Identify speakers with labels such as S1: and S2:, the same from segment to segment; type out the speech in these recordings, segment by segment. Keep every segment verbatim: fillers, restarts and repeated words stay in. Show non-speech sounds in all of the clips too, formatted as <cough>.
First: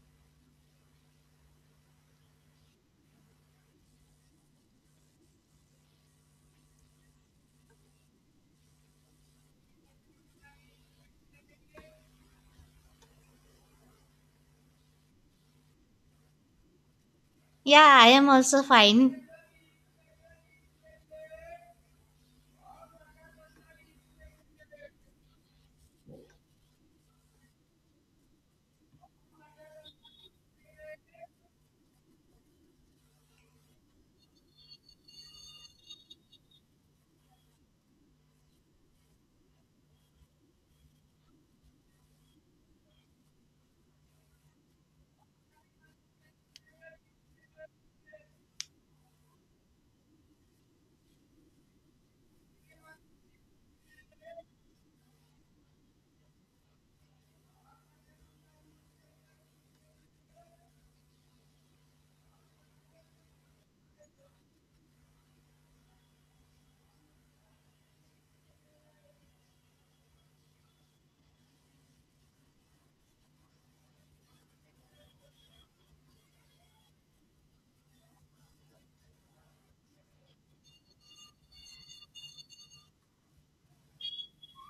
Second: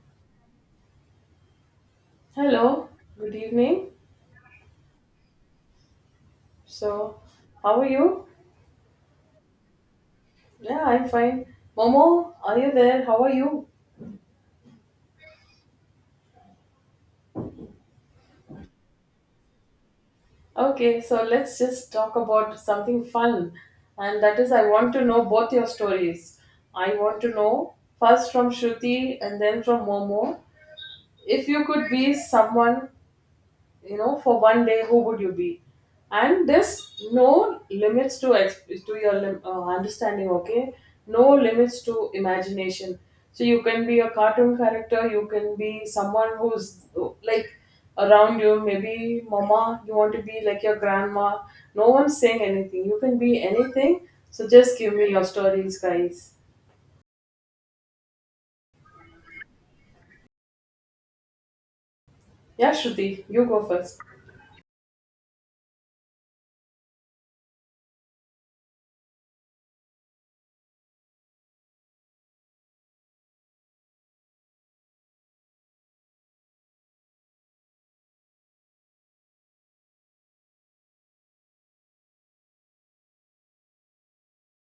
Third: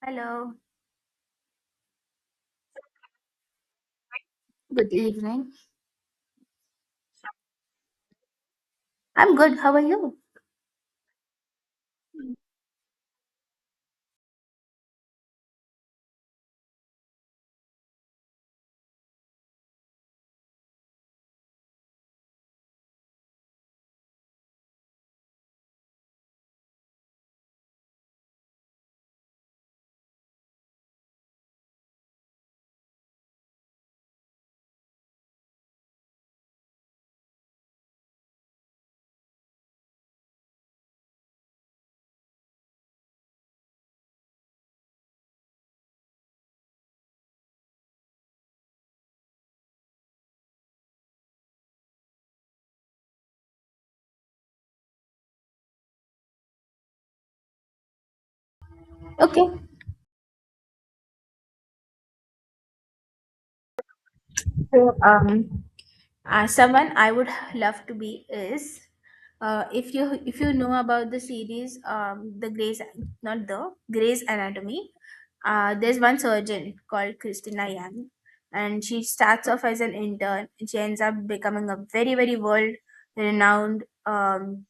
S1: Hello,
S2: Hello, good evening.
S1: good evening.
S2: So, how are you?
S1: I'm good. How are you?
S2: Yeah, I'm fine. Momo, are you there? How are you?
S3: Yeah, I am also fine.
S2: Okay, so let's just talk about something fun. And that is, I want to know both your stories. I want to know first from Shruti and then from Momo. If you could be someone, you know for one day, who would you be? And this no limits to ex- to your lim- uh, understanding. Okay, no limits to imagination. So you can be a cartoon character, you can be someone who's uh, like around you. Maybe mama, you want to be like your grandma. No one's saying anything, you can be anything. So just give me your stories, guys.
S1: Okay.
S2: Yeah, Shruti, you go first.
S1: So, um, uh, someone I would love to be is, uh, if you if you know about the series, um, the Grey's not the Grey's Anatomy. Uh, there's one surgeon called Christina Yang, and she starts off as an intern, and She ends up becoming a very very world renowned um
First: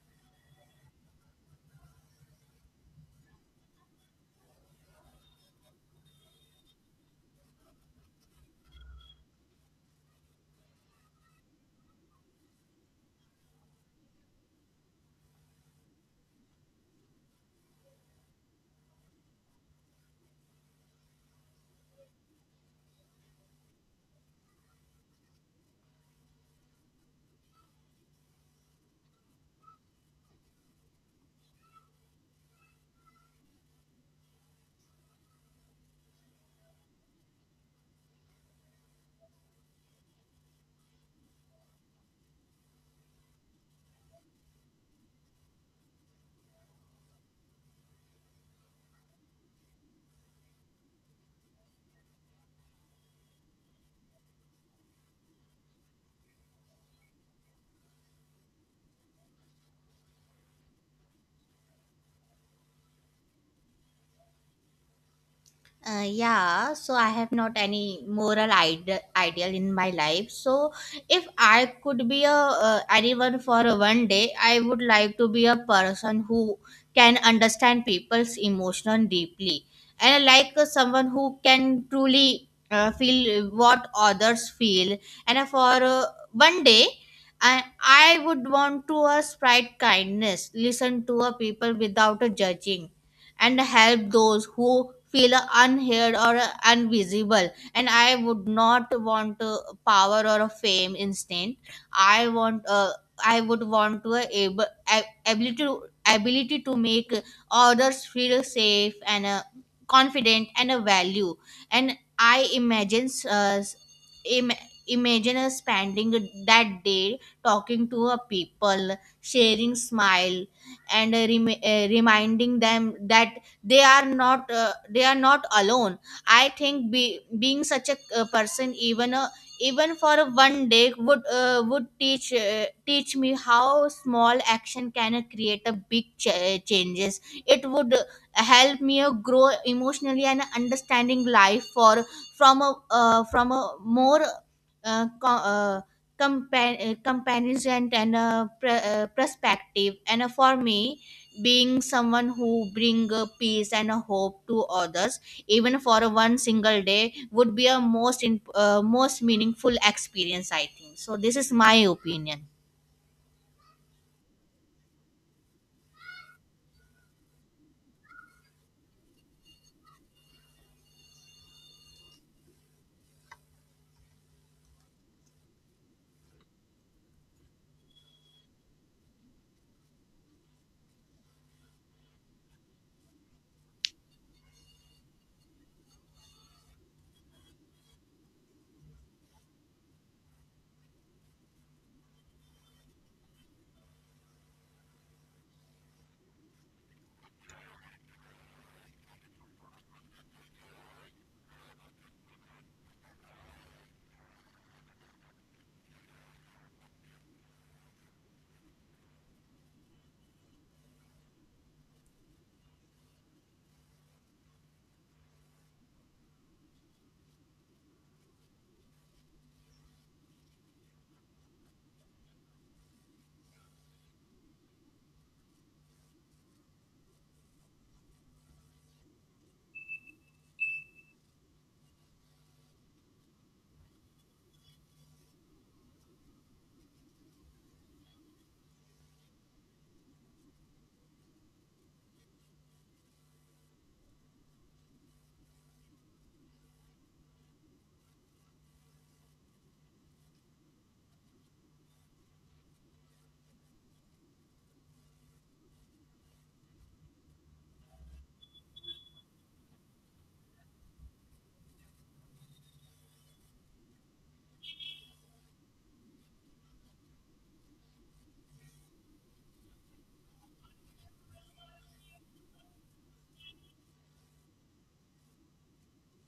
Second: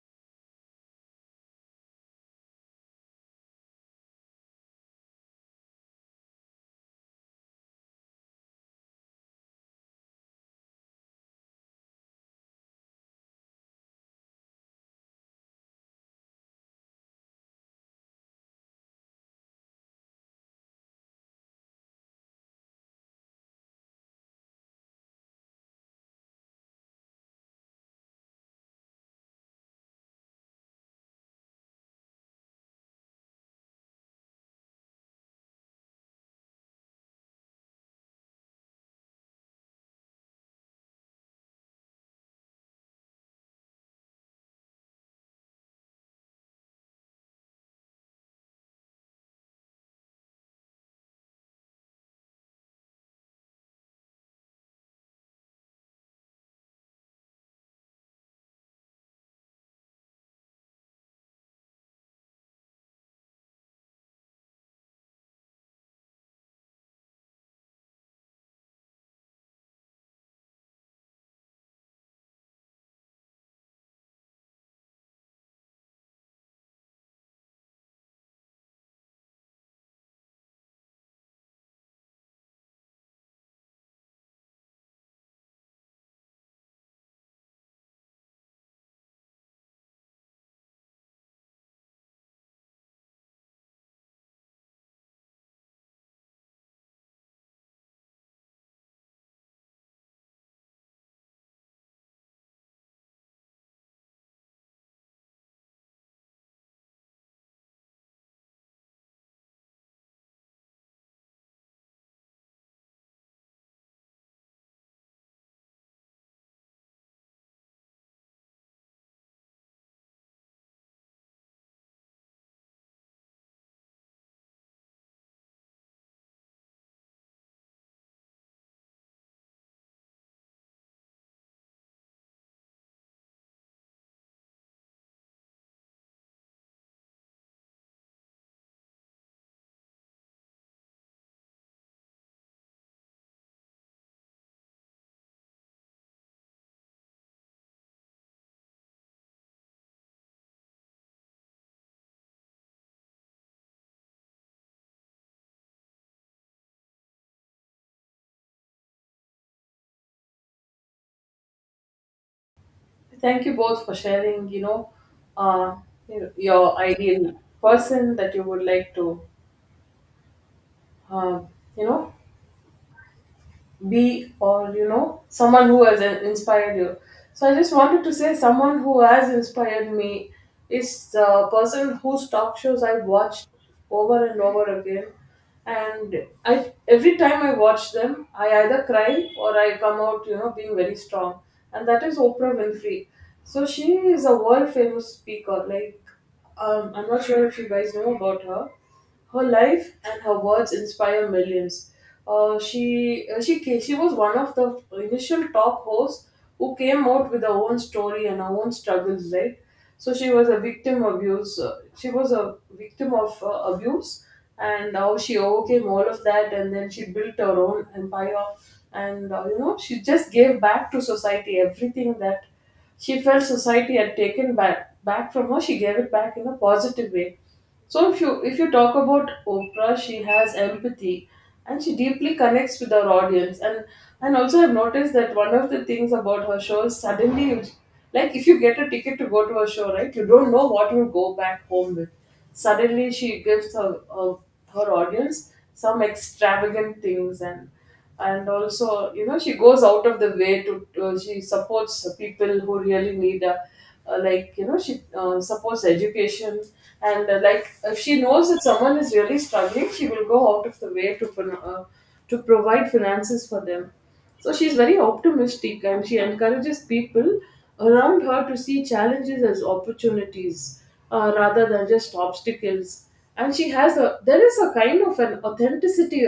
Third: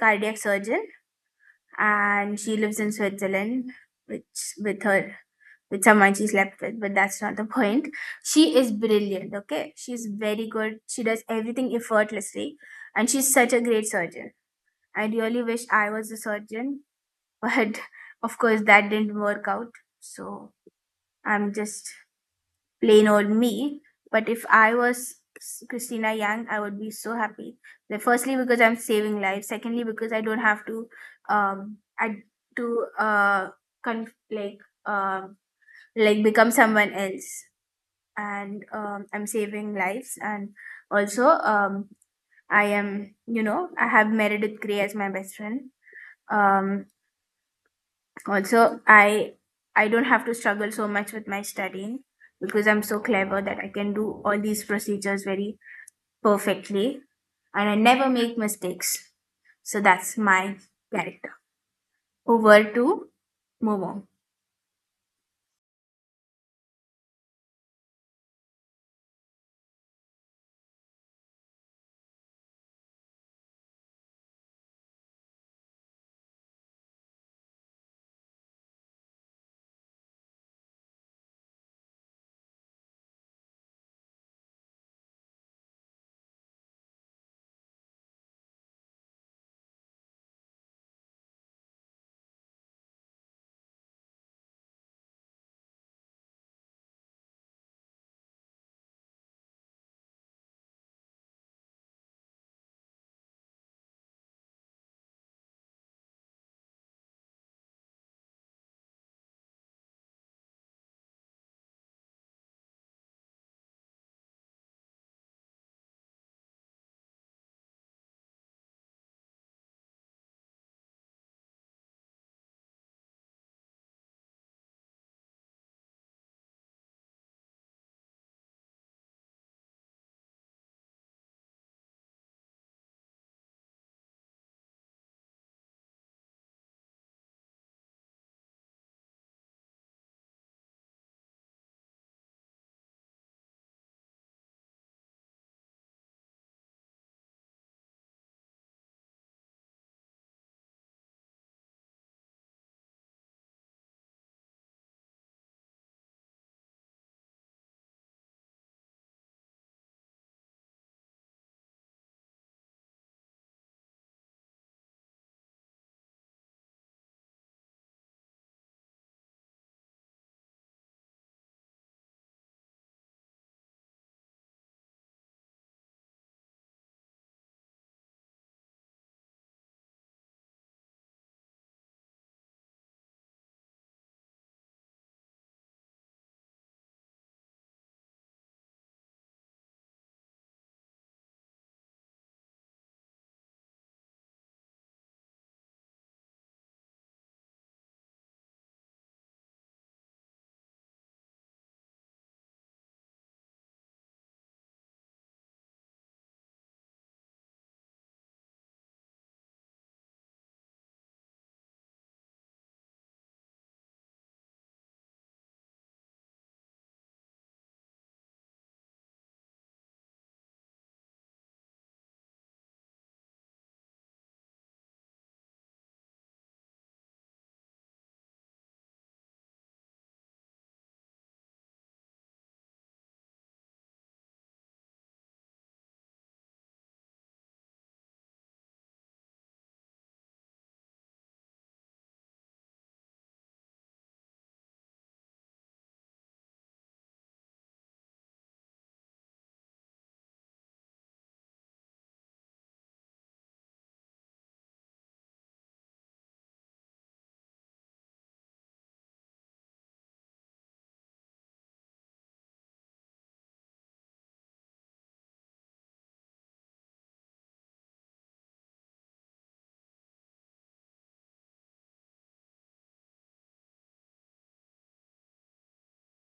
S1: cardiac surgeon, and she lives in Switzerland, which with her with someone she slept with, but that's not the point. She is brilliant, okay? She's very good. She does everything effortlessly, and she's such a great surgeon. I really wish I was a surgeon, but <laughs> of course, that didn't work out. So I'm just plain old me. But if I was Christina Yang, I would be so happy. That firstly, because I'm saving lives. Secondly, because I don't have to, um, I to uh, con- like um, like become someone else, and um, I'm saving lives. And also, um, I am, you know, I have Meredith Grey as my best friend. Um, Also, I I don't have to struggle so much with my studying because I'm so clever that I can do all these procedures very perfectly, and I never make mistakes. So that's my character. Over to Momo.
S3: Uh, yeah, so I have not any moral ide- ideal in my life. So if I could be a uh, anyone for one day, I would like to be a person who can understand people's emotion deeply and like uh, someone who can truly uh, feel what others feel. And uh, for uh, one day, I, I would want to uh, spread kindness, listen to uh, people without uh, judging and help those who feel unheard or invisible, and I would not want uh, power or fame instant. I want uh, I would want to able ab- ability to ability to make others feel safe and uh, confident and a value. And I imagine uh, Im- imagine us spending that day talking to a people, sharing smile, and uh, rem- uh, reminding them that they are not uh, they are not alone. I think be- being such a uh, person, even a even for a one day, would uh, would teach uh, teach me how small action can uh, create a big ch- changes. It would uh, help me uh, grow emotionally and understanding life for from a uh, from a more uh, co- uh, Compan uh, comparison and a pr- uh, perspective, and uh, for me being someone who bring uh, peace and uh, hope to others even for one single day would be a most in, uh, most meaningful experience, I think. So this is my opinion.
S2: Thank you both for sharing, you know, uh, you know, your ideal person that you would like to, uh, you know, be, or you know someone who has in- inspired you. So I just wanted to say, someone who has inspired me is the person whose talk shows I've watched over and over again. And I, every time I watch them, I either cry or I come out, you know being very strong. And that is Oprah Winfrey. So she is a world famous speaker. Like um, I'm not sure if you guys know about her. Her life and her words inspire millions. Uh, she uh, she ca- she was one of the initial top hosts who came out with her own story and her own struggles, right? So she was a victim abuse. Uh, she was a victim of uh, abuse, and how she overcame all of that, and then she built her own empire. And uh, you know she just gave back to society everything that she felt society had taken back back from her. She gave it back in a positive way. So if you if you talk about Oprah, she has empathy and she deeply connects with her audience. And and also I've noticed that one of the things about her show is, suddenly you, like, if you get a ticket to go to a show, right, you don't know what you'll go back home with. Suddenly she gives her her, her audience some extravagant things. and and also, you know she goes out of the way to to- she supports people who really need uh, uh, like, you know she uh, supports education. And uh, like, if she knows that someone is really struggling, she will go out of the way to fin- uh, to provide finances for them. So she's very optimistic and she encourages people around her to see challenges as opportunities, uh, rather than just obstacles. And she has a, there is a kind of an authenticity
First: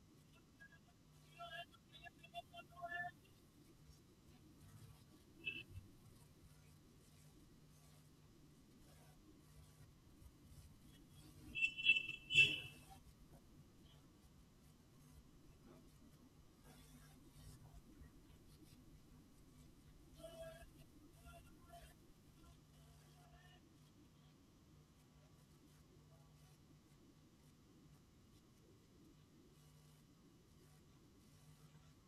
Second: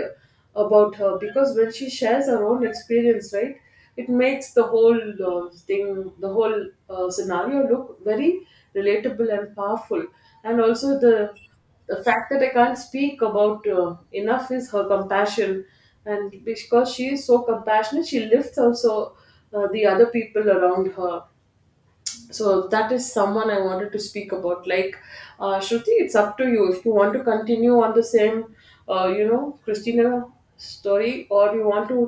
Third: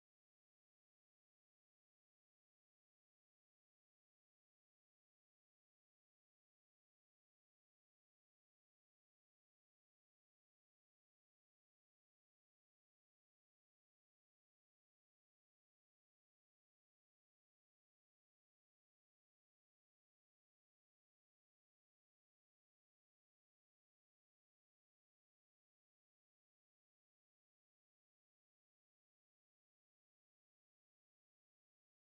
S2: about her, because when she shares her own experience, right, it makes the whole uh, thing, the whole uh, scenario look very relatable and powerful. And also the the fact that I can't speak about uh, enough is her compassion. And because she is so compassionate, she lifts also uh, the other people around her. So that is someone I wanted to speak about. Like uh, Shruti, it's up to you if you want to continue on the same uh, you know Christina story, or you want to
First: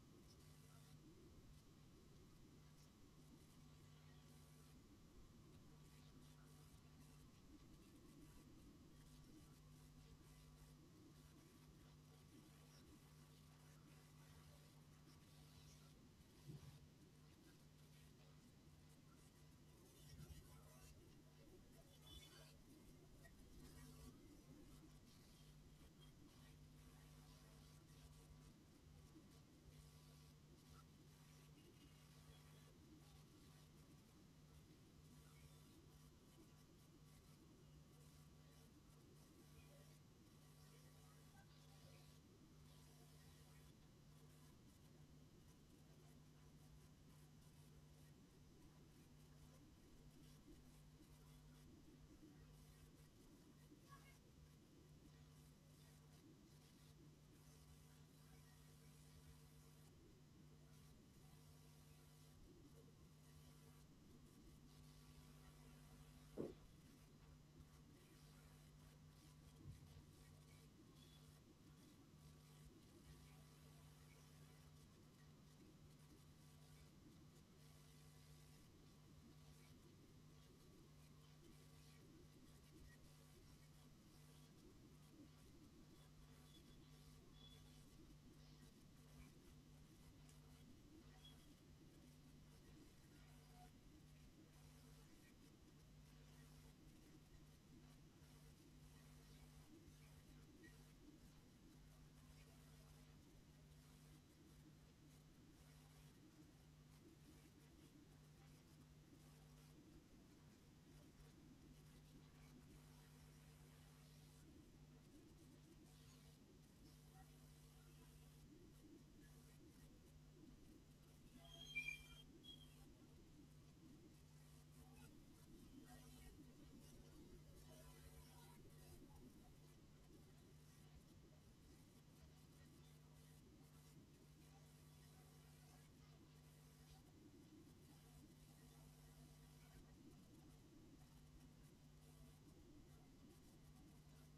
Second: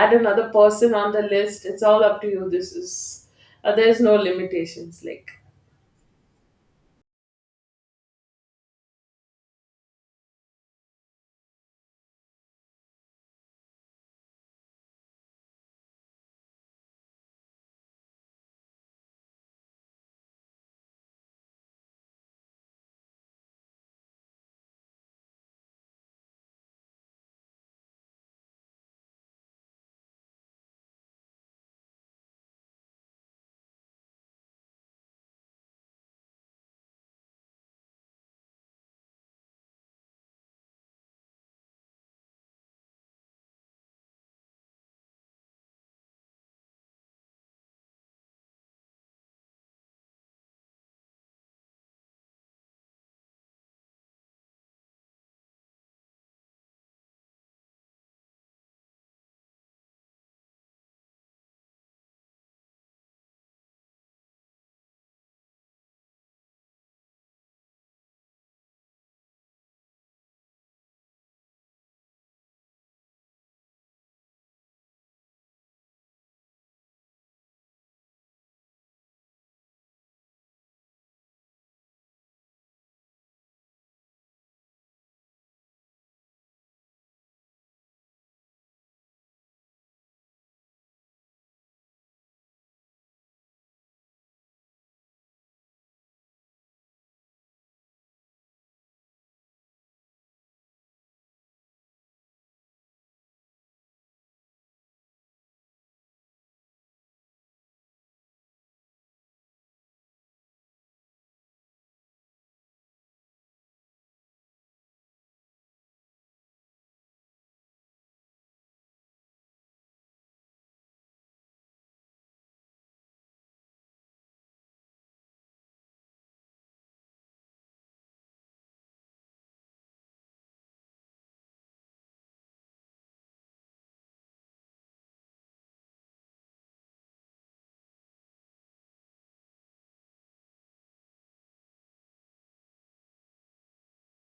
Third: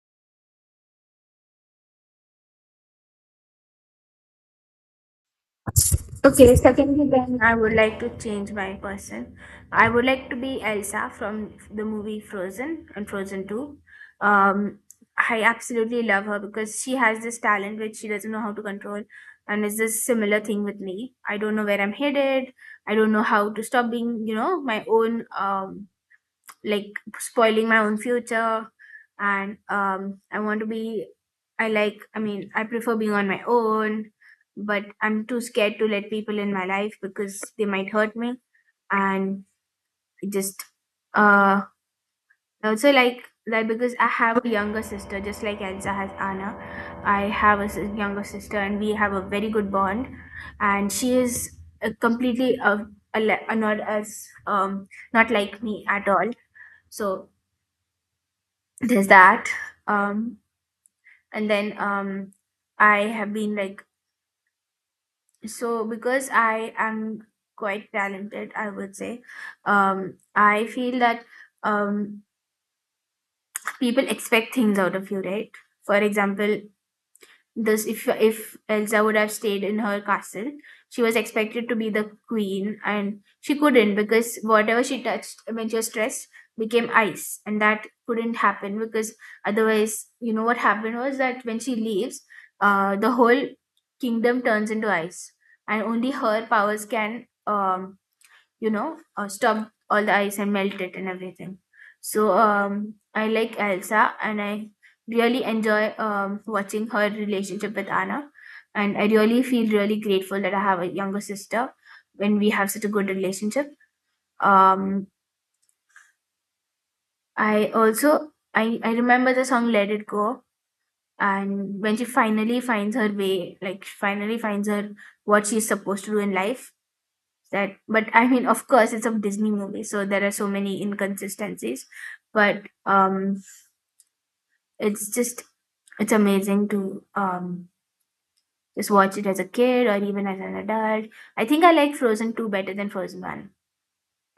S2: add another person on the list. It's all up to you. This is uh, there's no limitations, like
S1: Time, I would like to change my person. I would like to be Elsa from the movie Frozen and Frozen two. Um, I absolutely love her because she has this talent which she doesn't know how to control, and it's this similar thing with me. I don't know where I'm headed. I don't know how to stop being, you know, my own, um, like spoiling my own future. And um I want to be I like I mean, I prefer being on my own, but I'm too scared to let people in my life because they might hurt me. And it just, uh also, like that, because I have a younger sister just like Elsa has Anna. I have a s- younger sister, and we have a very good bond. And she is, uh, completely, uh, a, le- uh, not as, um not like me at all. So there's that. um and then, um I have been like so because I am quite talented, I would say. um I feel that, um people expect things out of you, right? For example, This if if Elsa would have stayed in her castle, she was expected to be the queen, and she couldn't because whatever she touched when she was stressed became ice, and that couldn't happen, because otherwise, you know what happened was that when she leaves, uh, the whole kingdom turns into ice, and only her powers can um you know, uh, stop all the ice and melt it and everything. So, um, I like Elsa, and I really enjoy, um, watching her relationship with Anna. And I really feel really grateful that I have a younger sister when we have such a good relationship. Um, I also, I, I remember the song Let It Go, and when she finally finds her way, like finally finds her what she's supposed to do in life. That But I mean, of course, it's a Disney movie, so there are so many inconsistencies, but um it's just it's amazing to um just watch it as a kid or even as an adult. I think I like Frozen two better than Frozen one.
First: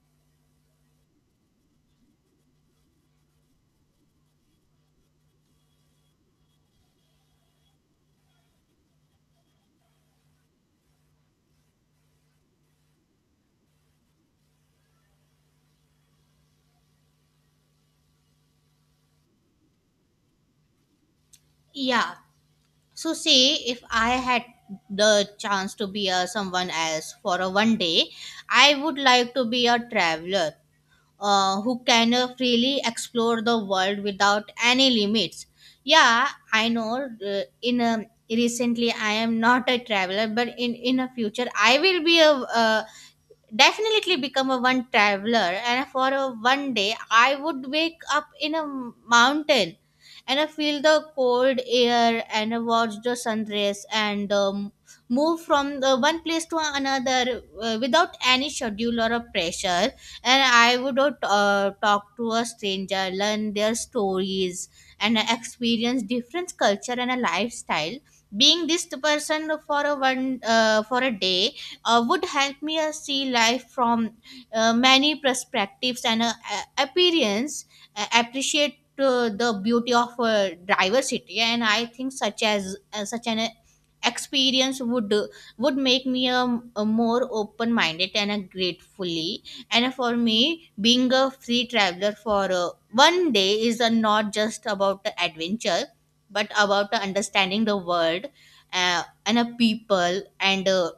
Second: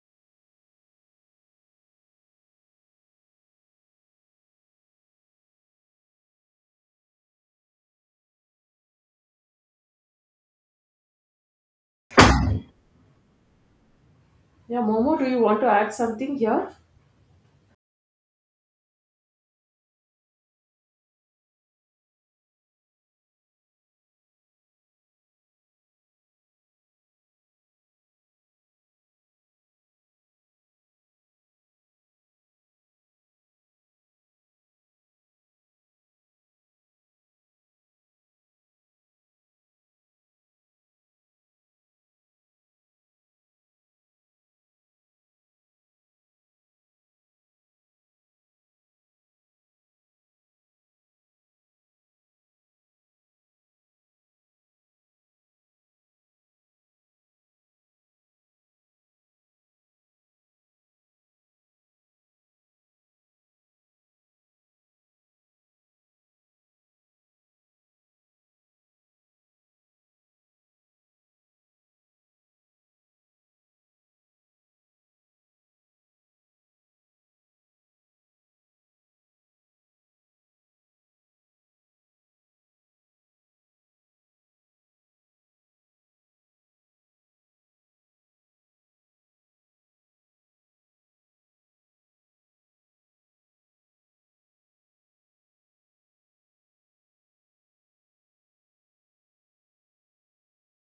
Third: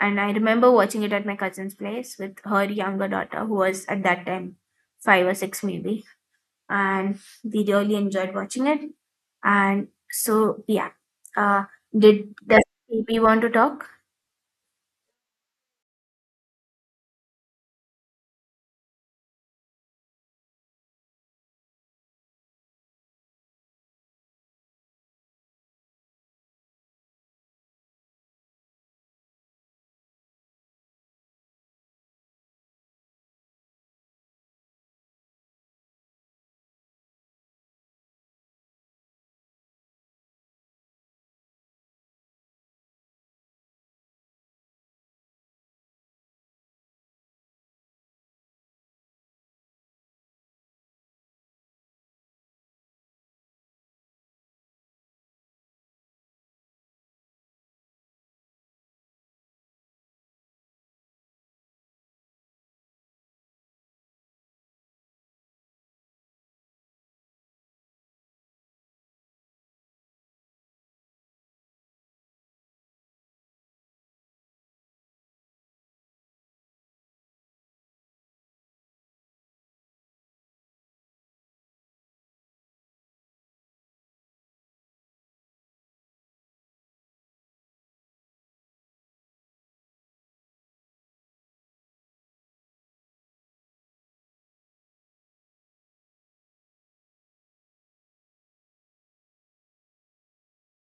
S1: And I remember watching it at my cousin's place with her younger daughter, who was at that time five or six maybe. And we really enjoyed watching it. And so yeah, uh did does baby want to talk?
S2: Yeah, Momo, do you want to add something here?
S3: Yeah, so see if I had the chance to be a someone else for a one day, I would like to be a traveler uh, who can uh, freely explore the world without any limits. Yeah, I know. Uh, in a recently, I am not a traveler, but in in a future, I will be a, a definitely become a one traveler, and for a one day I would wake up in a mountain, and I feel the cold air and I watch the sunrise, and um, move from the one place to another uh, without any schedule or a pressure. And I would uh, talk to a stranger, learn their stories, and experience different culture and a lifestyle. Being this person for a one uh, for a day uh, would help me uh, see life from uh, many perspectives and uh, a- appearance, uh, appreciate uh, the beauty of uh, diversity. And I think such as uh, such an uh, experience would uh, would make me a, a more open minded and a gratefully. And for me, being a free traveler for uh, one day is uh, not just about the adventure, but about the understanding the world uh, and a people and uh,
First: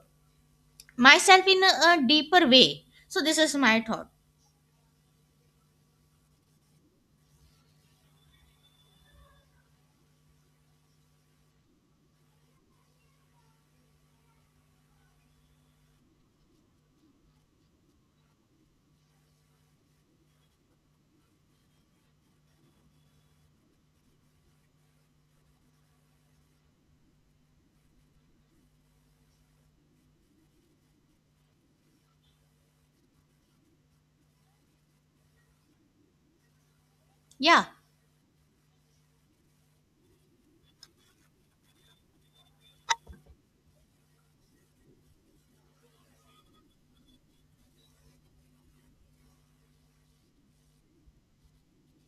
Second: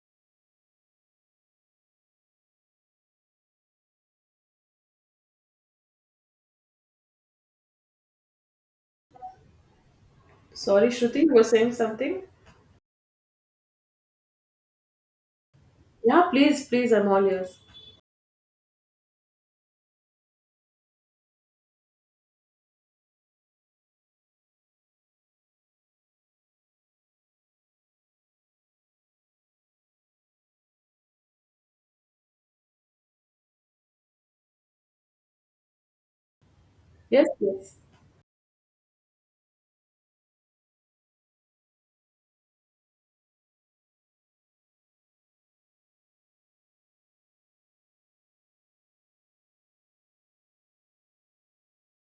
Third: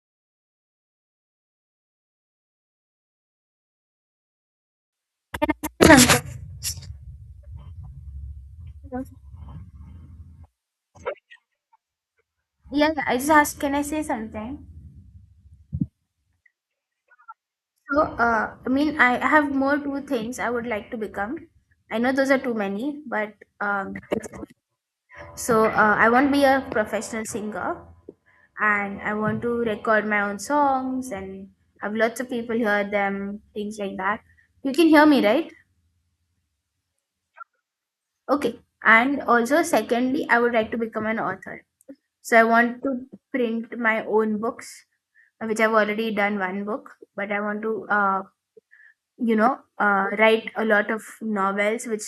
S3: myself in a, a deeper way. So this is my thought.
S2: Sorry, Shruti, you were saying something?
S1: Yeah, yeah, I just asked, can I say something?
S2: Yeah, please, please, I'm all ears.
S1: So, uh, I mean, I have more two things I would like to become. I know those are too many, but um, so uh, I want to be a professional singer, and I want to record my own songs and have lots of people hear them, things like that. You can hear me, right?
S2: Yes,
S3: Yeah.
S2: yes.
S1: Okay. And also, secondly, I would like to become an author. So I want to print my own books, uh, which I've already done one book, but I want to, uh, you know uh, write a lot of novels which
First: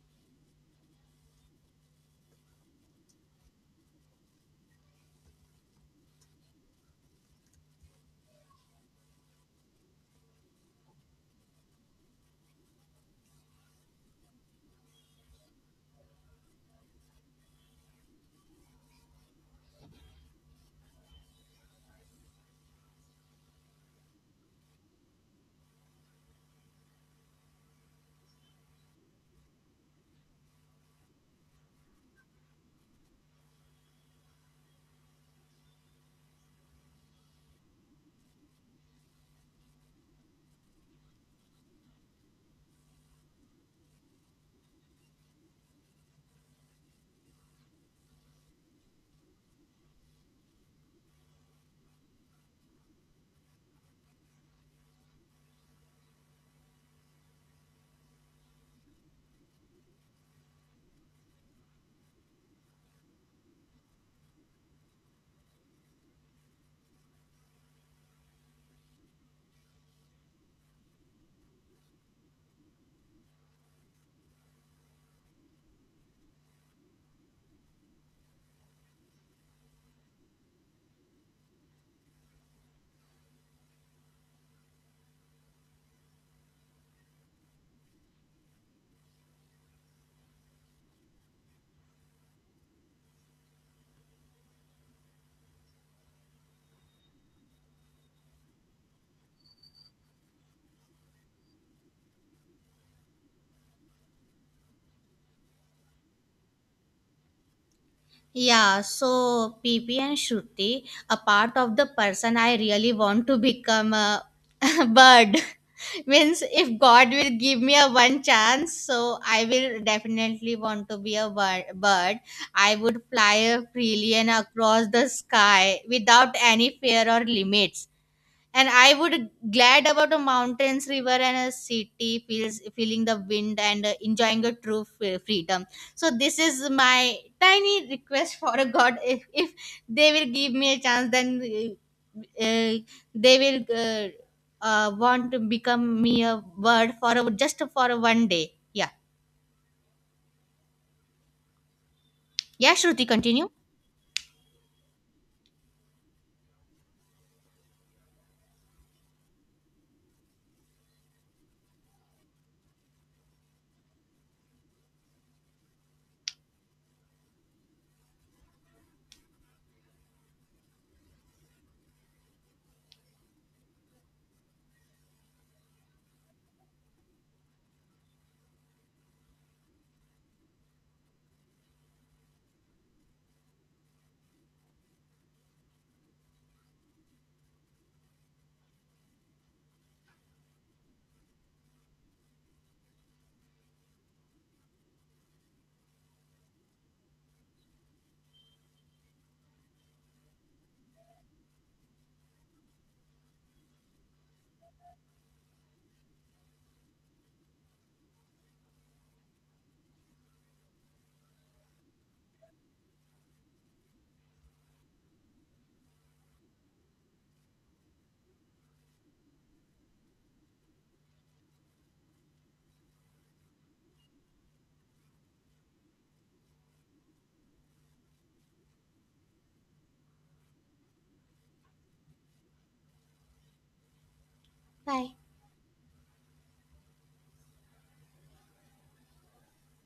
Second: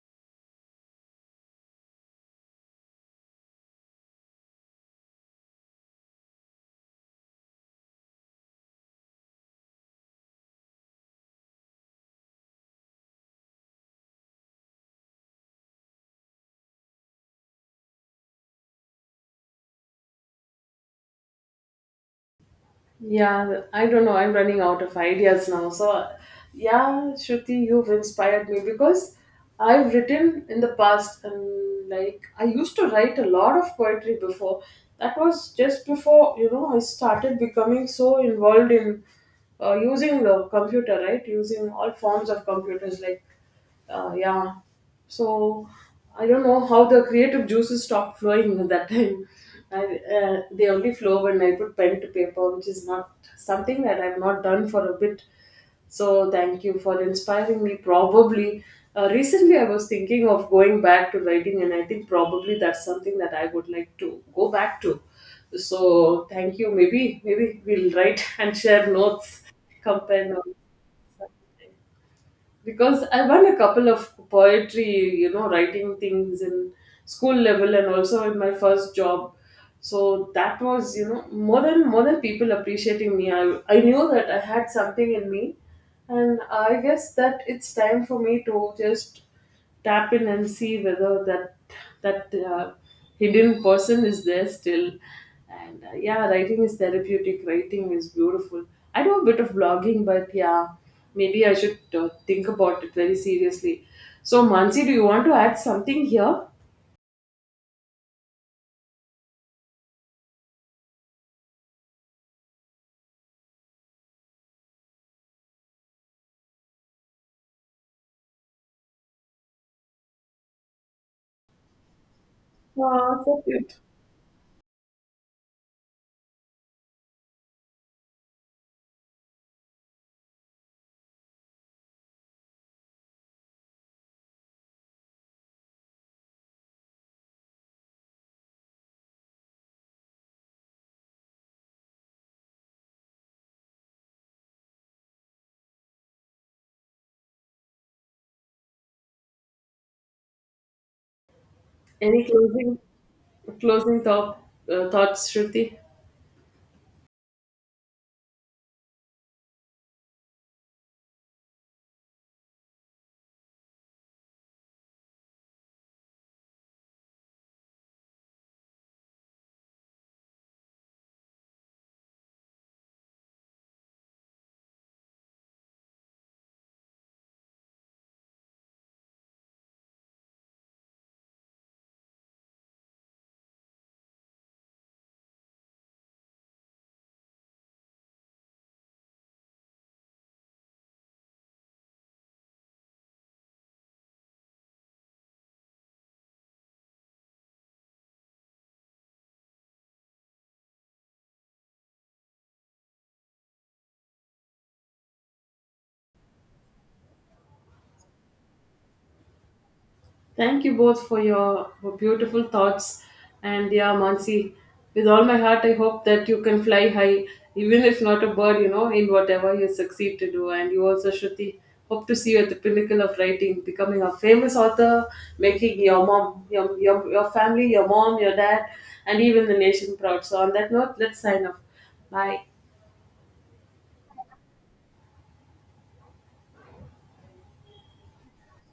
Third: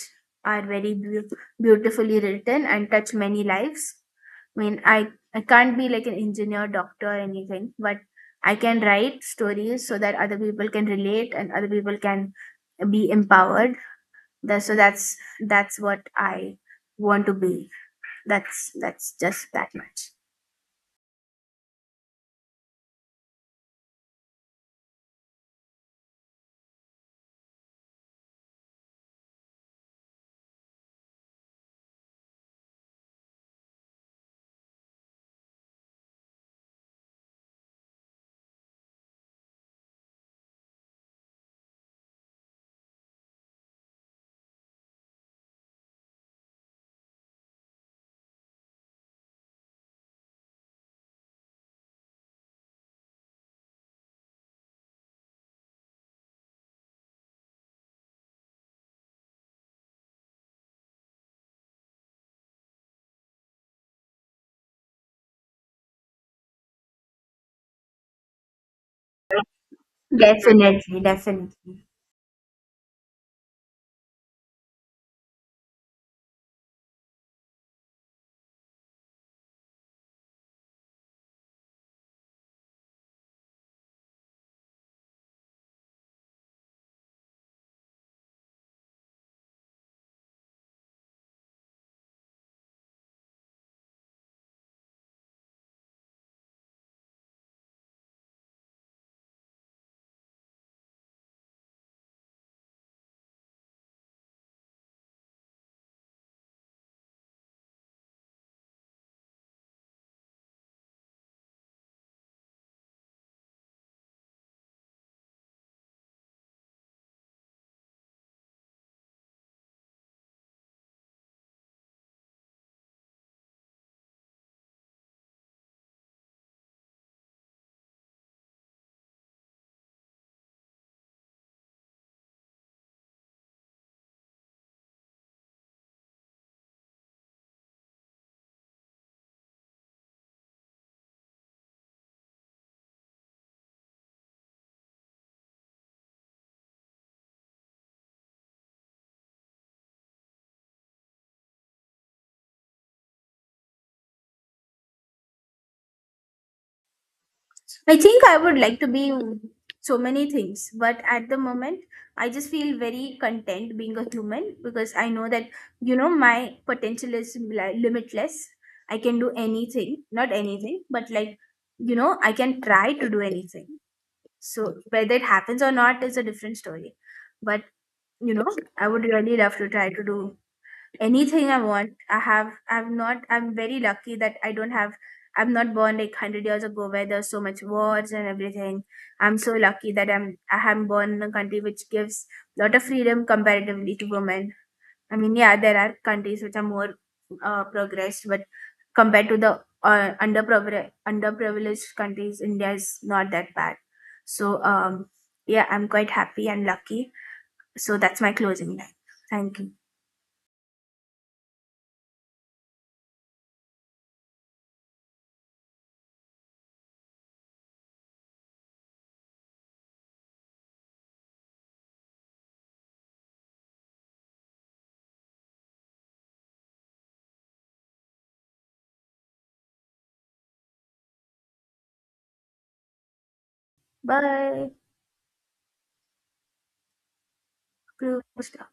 S1: are very beau beautifully written and touch many lives. I mean, i i can't be like an engineer, doctor, or anything, but I can write stories so that other people can relate and other people can be empowered. That- so that's that's what I want to be. That's that's just that much.
S2: Yeah, I don't know. I'm running out of ideas now. So yeah, Shruti, you've inspired me, because I've written in the past, and like, I used to write a lot of poetry before. That was just before, you know, I started becoming so involved in uh, using the computer, right? Using all forms of computers, like uh, yeah. So I don't know how the creative juices stopped flowing <laughs> at that time. I, uh, they only flow when I put pen to paper, which is not something that I've not done for a bit. So thank you for inspiring me. Probably uh, recently I was thinking of going back to writing, and I think probably that's something that I would like to go back to. So thank you. Maybe maybe we'll write <laughs> and share notes, compare notes.
S1: Definitely, definitely.
S2: Because I won a couple of poetry, you know, writing things in school level, and also in my first job. So that was, you know, more than more than people appreciating me. I I knew that I had something in me, and I guess that it's time for me to just tap in and see whether that, that uh, hidden person is there still. And uh, yeah, writing is therapeutic, writing is beautiful. I do a bit of blogging, but yeah, maybe I should uh, think about it very seriously. So Mansi, do you want to add something here?
S3: Yeah, so P P and Shruti, a part of the person I really want to become a <laughs> bird. <laughs> Means if God will give me a one chance, so I will definitely want to be a bir- bird. I would
S2: Uh, so
S3: fly
S2: cute.
S3: freely and across the sky without any fear or limits. And I would glad about a mountains river and a city feels, feeling the wind and uh, enjoying a true f- freedom. So this is my tiny request for a god. If, if they will give me a chance, then uh, uh, they will uh, uh, want to become me a bird for a, just for a one day. Yeah.
S2: Any
S3: Yeah,
S2: closing
S3: Shruti, continue.
S2: closing thought, uh, thoughts, Shruti?
S1: I think I would like to be so many things, but at the moment, I just feel very content being a human because I know that, you know, my potential is li- limitless. I can do anything, not anything, but like, you know, I can try to do anything. So whether it happens or not is a different story. But, you know, I would really love to try to do anything I want. I have I've not I'm very lucky that I don't have I'm not born like hundred years ago, where there's so much wars and everything. I'm so lucky that I'm I am born in a country which gives a lot of freedom comparatively to women. I mean, yeah, there are countries which are more uh, progressed, but compared to the uh, underprivileged underprivileged countries, India is not that bad. So um, yeah, I'm quite happy and lucky. So that's my closing line. Thank you.
S2: Thank you both for your beautiful thoughts. And yeah, Mansi, with all my heart, I hope that you can fly high, even if not a bird, you know, in whatever you succeed to do. And you also, Shruti, hope to see you at the pinnacle of writing, becoming a famous author, making your mom, your, your, your family, your mom, your dad, and even the nation proud. So on that note, let's sign off. Bye.
S1: Bye.
S3: Bye.
S1: Close.